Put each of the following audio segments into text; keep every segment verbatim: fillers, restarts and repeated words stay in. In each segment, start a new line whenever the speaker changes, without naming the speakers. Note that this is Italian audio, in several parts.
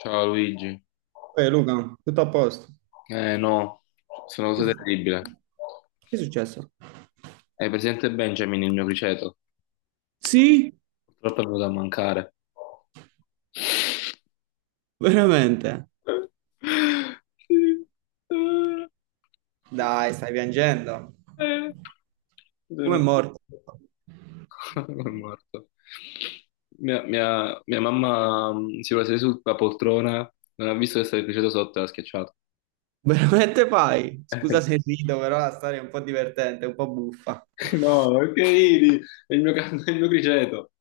Ciao Luigi.
Ehi Luca, tutto a posto?
Eh no, sono una
Che è
cosa
successo?
terribile.
Che è successo?
Hai presente Benjamin, il mio criceto?
Sì,
Purtroppo è venuto a mancare.
veramente.
Sì.
Dai, stai piangendo.
Eh.
Come è
Sono-
morto?
È morto. Mia, mia- mia mamma mm, si è seduta sulla poltrona, non ha visto che stava il criceto sotto e l'ha schiacciato.
Veramente fai? Scusa se rido, però la storia è un po' divertente, un po' buffa.
Eh, no, che ridi? È il mio, ca- è il mio criceto.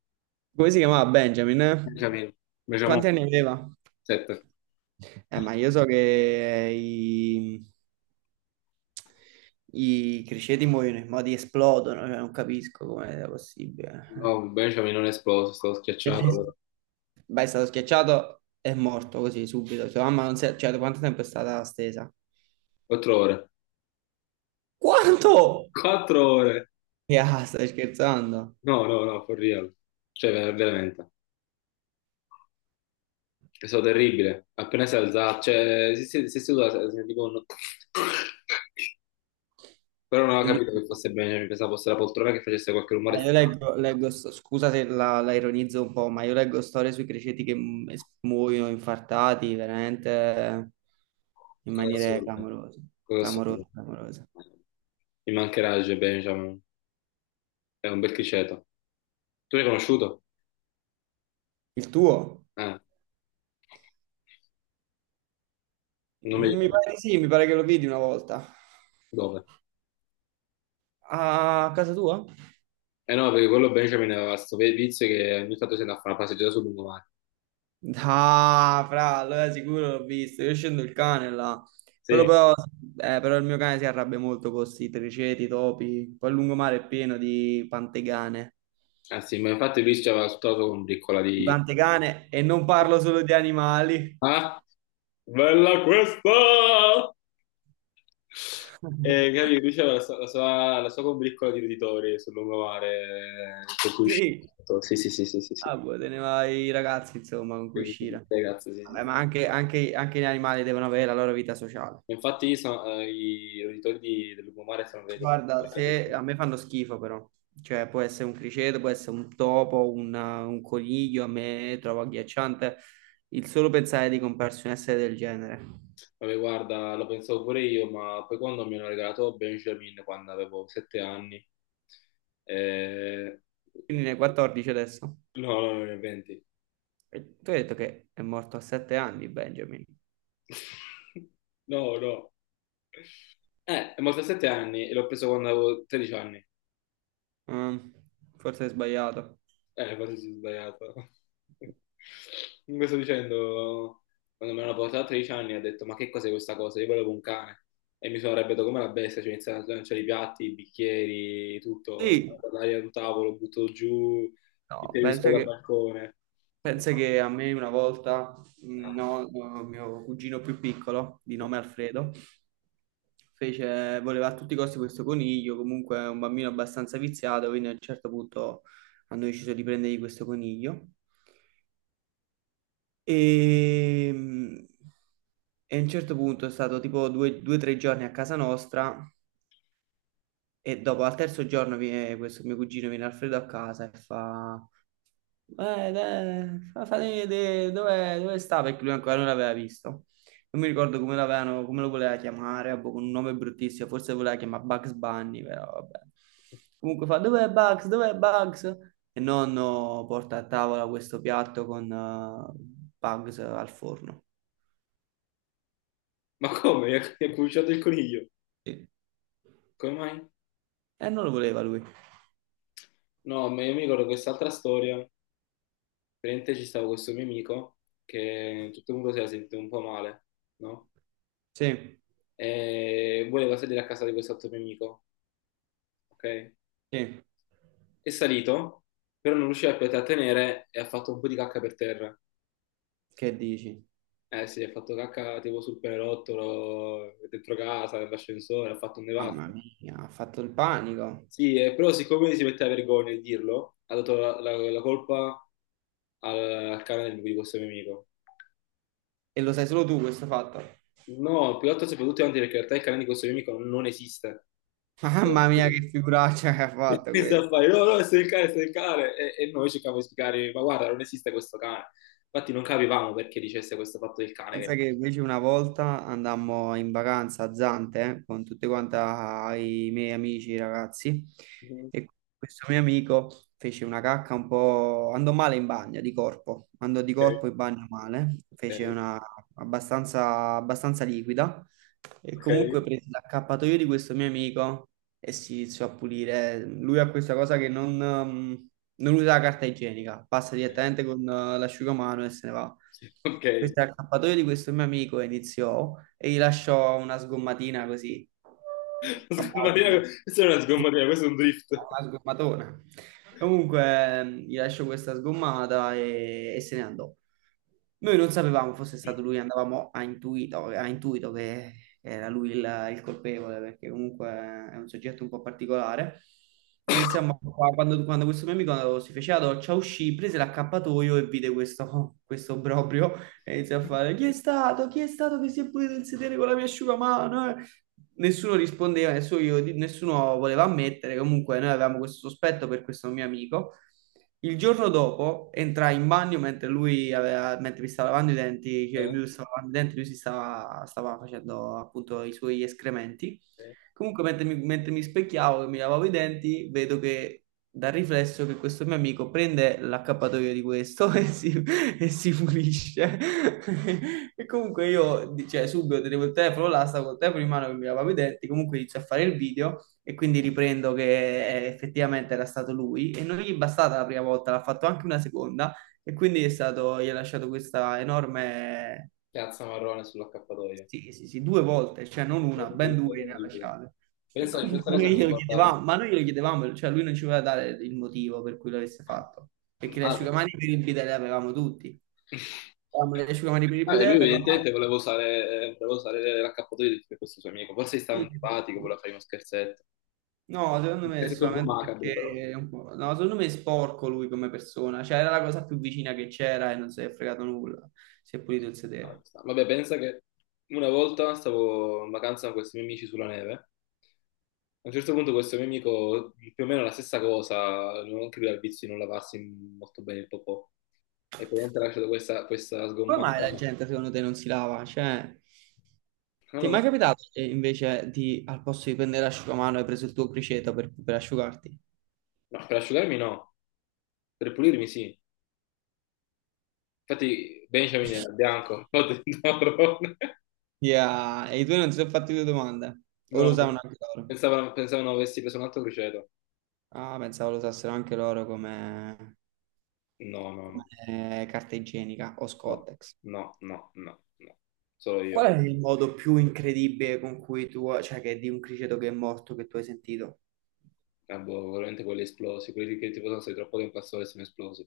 Come si chiamava Benjamin? Eh?
Benjamin, Benjamin,
Quanti anni aveva?
sette.
Eh, ma io so che eh, i, i criceti muoiono, i modi esplodono, cioè non capisco come sia
No,
possibile.
un Benjamin non è esploso, è stato schiacciato per
Beh, è stato schiacciato e morto così subito. Sua mamma non si è... Cioè, da quanto tempo è stata stesa?
quattro ore.
Quanto?
Quattro ore!
Ya, stai scherzando?
No, no, no, for real. Cioè, ver- veramente. È stato terribile. Appena si è alzato, cioè, si, si, si è seduto, sentivo un... Però non
E
avevo
lui-
capito che fosse Benjamin, pensavo fosse la poltrona che facesse qualche rumore
Ma io
strano.
leggo, leggo sto- scusa se la, la ironizzo un po', ma io leggo storie sui criceti che mu- es- muoiono infartati, veramente in
Cosa
maniere
assurda.
clamorose,
Cosa assurda.
clamorose, clamorose.
Mi mancherà il Benjamin. È un bel criceto. Tu l'hai conosciuto?
Il tuo?
Eh, non mi
Mi
ricordo.
pare di sì, mi pare che lo vidi una volta.
Dove?
A casa tua?
Eh no, perché quello Benjamin aveva questo vizio che ogni tanto si andava a fare una passeggiata sul lungomare.
Ah, fra, allora sicuro l'ho visto. Io scendo il cane là. Quello
Sì,
però, eh, però il mio cane si arrabbia molto con questi triceti, topi. Poi il lungomare è pieno di pantegane.
eh sì, ma infatti lui ci aveva sputato con piccola di...
Pantegane, e non parlo solo di animali.
Ah, bella questa! E capì, lui c'aveva la, sua, la sua la sua combriccola di roditori sul lungomare eh, con cui usciva.
Sì.
Sì, sì, sì, sì, sì, sì.
Ah, boh, te ne vai i ragazzi, insomma, con cui
E-
uscire.
Ragazzi, sì, sì,
Vabbè,
sì.
ma anche, anche- anche gli animali devono avere la loro vita sociale.
Infatti io sono- eh, i roditori di- del lungomare sono venuti.
Guarda, se a me fanno schifo però, cioè può essere un criceto, può essere un topo, una- un coniglio, a me trovo agghiacciante il solo pensare di comprarsi un essere del genere.
Vabbè, guarda, lo pensavo pure io, ma poi quando mi hanno regalato Benjamin, quando avevo sette anni, eh,
Quindi ne hai quattordici adesso.
no, no, no, venti,
E tu hai detto che è morto a sette anni Benjamin.
no, no. Eh, è morto a sette anni e l'ho preso quando avevo tredici anni.
Mm, forse hai sbagliato.
Eh, quasi si è sbagliato. Comunque sto dicendo, quando me l'hanno portato a tredici anni ho detto, ma che cos'è questa cosa? Io volevo un cane. E mi sono arrabbiato come la bestia, cioè ho iniziato a lanciare i piatti, i bicchieri, tutto, la-
Sì,
l'aria sul tavolo, butto giù il
no, penso
televisore dal
che
balcone.
Pensa che a me una volta,
Ma
mm,
no,
no, no, mio cugino più piccolo, di
no.
nome Alfredo, fece, voleva a tutti i costi questo coniglio, comunque è un bambino abbastanza viziato, quindi a un certo punto hanno deciso di prendergli questo coniglio. E, mm, e a un certo punto è stato tipo due o tre giorni a casa nostra e dopo al terzo giorno viene questo mio cugino, viene Alfredo a casa e fa... Eh, dai, fa- fatemi vedere dove, dove sta perché lui ancora non l'aveva visto. Non mi ricordo come l'avevano, come lo voleva chiamare, ah, boh, con un nome bruttissimo, forse voleva chiamare Bugs Bunny, però vabbè. Comunque fa, dov'è Bugs? Dov'è Bugs? E nonno porta a tavola questo piatto con eh, Bugs al forno.
Ma come? Mi ha mi ha cucciato il coniglio.
Sì.
Come mai?
E non lo voleva lui.
No, ma io mi ricordo quest'altra storia. Praticamente ci stava questo mio amico che tutto il mondo si era sentito un po' male, no?
Sì,
E voleva salire a casa di quest'altro mio amico, ok?
sì.
È salito, però non riusciva più a trattenere e ha fatto un po' di cacca per terra.
Che dici?
Eh sì, ha fatto cacca tipo sul pianerottolo, dentro casa, nell'ascensore, ha fatto un nevato.
Mamma mia, ha fatto il panico.
Sì, eh, però siccome si metteva vergogna di dirlo, ha dato la, la- la colpa al, al cane di questo mio amico.
E lo sai solo tu questo fatto.
No, più che altro soprattutto anche perché in realtà il cane di questo mio amico non esiste.
Mamma mia, che figuraccia che ha
E
fatto
questo a
questa.
fare, no, no, è stato il cane, è stato il cane. E, e noi cercavamo di spiegare, ma guarda, non esiste questo cane. Infatti non capivamo perché dicesse questo fatto del cane. Che...
Pensa che invece una volta andammo in vacanza a Zante eh, con tutti quanti i miei amici, i ragazzi,
non-
e questo mio amico fece una cacca un po'... andò male in bagno, di corpo, andò di corpo
Ok,
in bagno male, fece una abbastanza, abbastanza liquida e
ok,
comunque prese l'accappatoio di questo mio amico e si iniziò a pulire. Lui ha questa cosa che non, ehm, non usa la carta igienica, passa
ok,
direttamente con eh, l'asciugamano e se ne va.
ok.
Questo è l'accappatoio di questo mio amico iniziò e gli lasciò una sgommatina così
La
a
sgombatina-
baldino.
questa non è una sgombatina, questo è un drift.
Una sgommatona. Comunque, ehm, gli lascio questa sgommata e, e se ne andò. Noi non sapevamo fosse stato lui, andavamo a intuito, a intuito che era lui il, il colpevole, perché comunque è un soggetto un po' particolare. E iniziamo qua, quando, quando questo mio amico si fece la doccia, uscì, prese l'accappatoio e vide questo, questo obbrobrio e iniziò a fare: "Chi è stato? Chi è stato che si è pulito il sedere con la mia asciugamano? Eh?" Nessuno rispondeva, nessuno, io- nessuno voleva ammettere. Comunque, noi avevamo questo sospetto per questo mio amico. Il giorno dopo entrai in bagno mentre lui aveva, mentre mi stava lavando i denti, cioè io
Eh,
mi stavo lavando i denti, lui si stava, stava facendo appunto i suoi escrementi.
ok.
Comunque, mentre mi, mentre mi specchiavo e mi lavavo i denti, vedo che dal riflesso che questo mio amico prende l'accappatoio di questo e si, e si pulisce. E comunque io, cioè, subito tenevo il telefono là, stavo col telefono in mano che mi lavavo i denti, comunque inizio a fare il video e quindi riprendo che eh, effettivamente era stato lui e non gli è bastata la prima volta, l'ha fatto anche una seconda e quindi è stato, gli ha lasciato questa enorme
Piazza marrone sull'accappatoio.
sì, sì, sì, due volte, cioè non una, ben
Orribile,
due ne ha
orribile.
lasciate. E
Pensa, questa
comunque
cosa
noi
mi
glielo
guarda...
chiedevamo, ma noi glielo chiedevamo, cioè lui non ci voleva dare il motivo per cui l'avesse fatto, perché le
Ah, beh.
asciugamani per il bidet le avevamo tutti. Avevamo le asciugamani per il
Ah, e lui
bidet, per la pasta.
evidentemente voleva usare, eh, voleva usare l'accappatoio di questo suo amico. Forse gli stava
Sì,
antipatico,
sì.
voleva fare uno scherzetto.
No, secondo
Un
me è
pezzetto un po'
solamente
macabro, però.
perché, è un po'- no, secondo me è sporco lui come persona, cioè era la cosa più vicina che c'era e non si è fregato nulla, si è pulito il
Ah,
sedere.
sta. Vabbè, pensa che una volta stavo in vacanza con questi miei amici sulla neve. A un certo punto questo mio amico, più o meno la stessa cosa, non anche lui ha il vizio di non lavarsi molto bene il popò. E praticamente ha lasciato questa, questa
Come mai
sgommata.
la
ma-
gente secondo te non si lava? Cioè,
No,
ti è
no,
mai
no.
capitato che invece di, al posto di prendere l'asciugamano, hai preso il tuo criceto per, per asciugarti?
No, per asciugarmi no, per pulirmi sì. Infatti Benjamin era bianco, ho detto marrone.
Yeah, e i tuoi non si sono fatti due domande? O lo
No,
usavano anche loro?
pensavano, pensavano avessi preso un altro criceto.
Ah, pensavo lo usassero anche loro come,
No, no,
come eh, carta igienica o
no,
Scotex.
no, no, no, no, no. Solo
Qual
io.
è il modo più incredibile con cui tu, cioè che di un criceto che è morto che tu hai sentito?
Ah, boh, veramente quelli esplosi, quelli che tipo sono stati troppo tempo a sole e sono esplosi.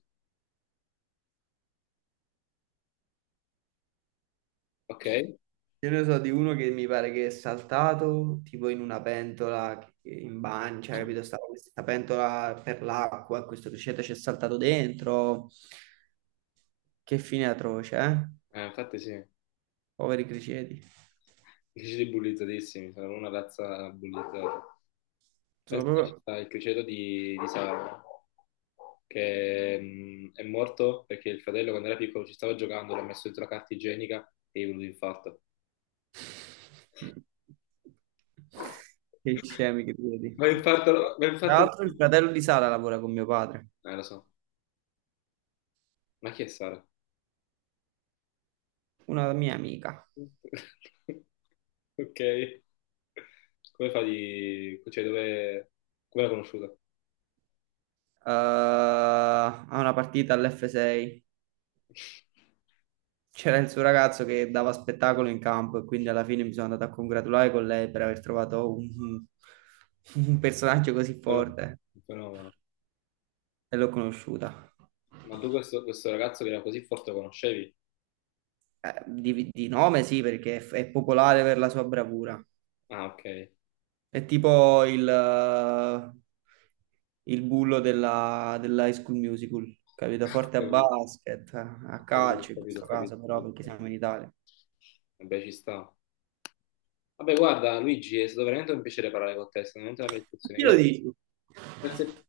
Ok? Eh,
Io ne so di uno che mi pare che è saltato tipo in una pentola che- in bagno, cioè, capito? Stava questa pentola per l'acqua, questo criceto ci è saltato dentro. Che fine atroce, eh?
infatti sì, i
Poveri criceti.
criceti bullizzatissimi, sono una razza bullizzata.
Sono
Penso che ci
proprio...
sta il criceto di, di Sara, che mh, è morto perché il fratello quando era piccolo ci stava giocando, l'ha messo dentro la carta igienica e gli è venuto l'infarto.
Mm. Che scemi che criceti.
Ma infarto, ma
Tra
infarto...
l'altro il
Eh,
fratello di Sara lavora con mio padre,
lo so. Ma chi è Sara?
una mia amica.
Ok, come fa di... cioè dove... come l'ha conosciuta?
Eh, ha una partita all'F sei. C'era il suo ragazzo che dava spettacolo in campo e quindi alla fine mi sono andato a congratulare con lei per aver trovato un, un personaggio così
Però-
forte
fenomeno.
e l'ho conosciuta.
Ma tu questo, questo ragazzo che era così forte lo conoscevi?
Eh, di, di nome sì, perché è, è popolare per la sua bravura.
Ah, ok.
È tipo il, eh, il bullo della, dell'High School Musical, capito? Forte a
Capito,
basket, a
ho capito, ho
calcio in
capito, ho
questo
capito,
caso
ho
però,
capito, ho
perché siamo
capito.
in Italia.
Vabbè, ci sta. Vabbè, guarda, Luigi, è stato veramente un piacere parlare con te, è stata veramente una bella
A
discussione.
chi lo
Grazie,
dici?
grazie,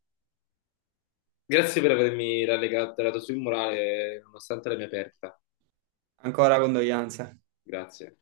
grazie per avermi rallegato, dato sul morale, nonostante la mia perdita.
Ancora condoglianze.
Grazie.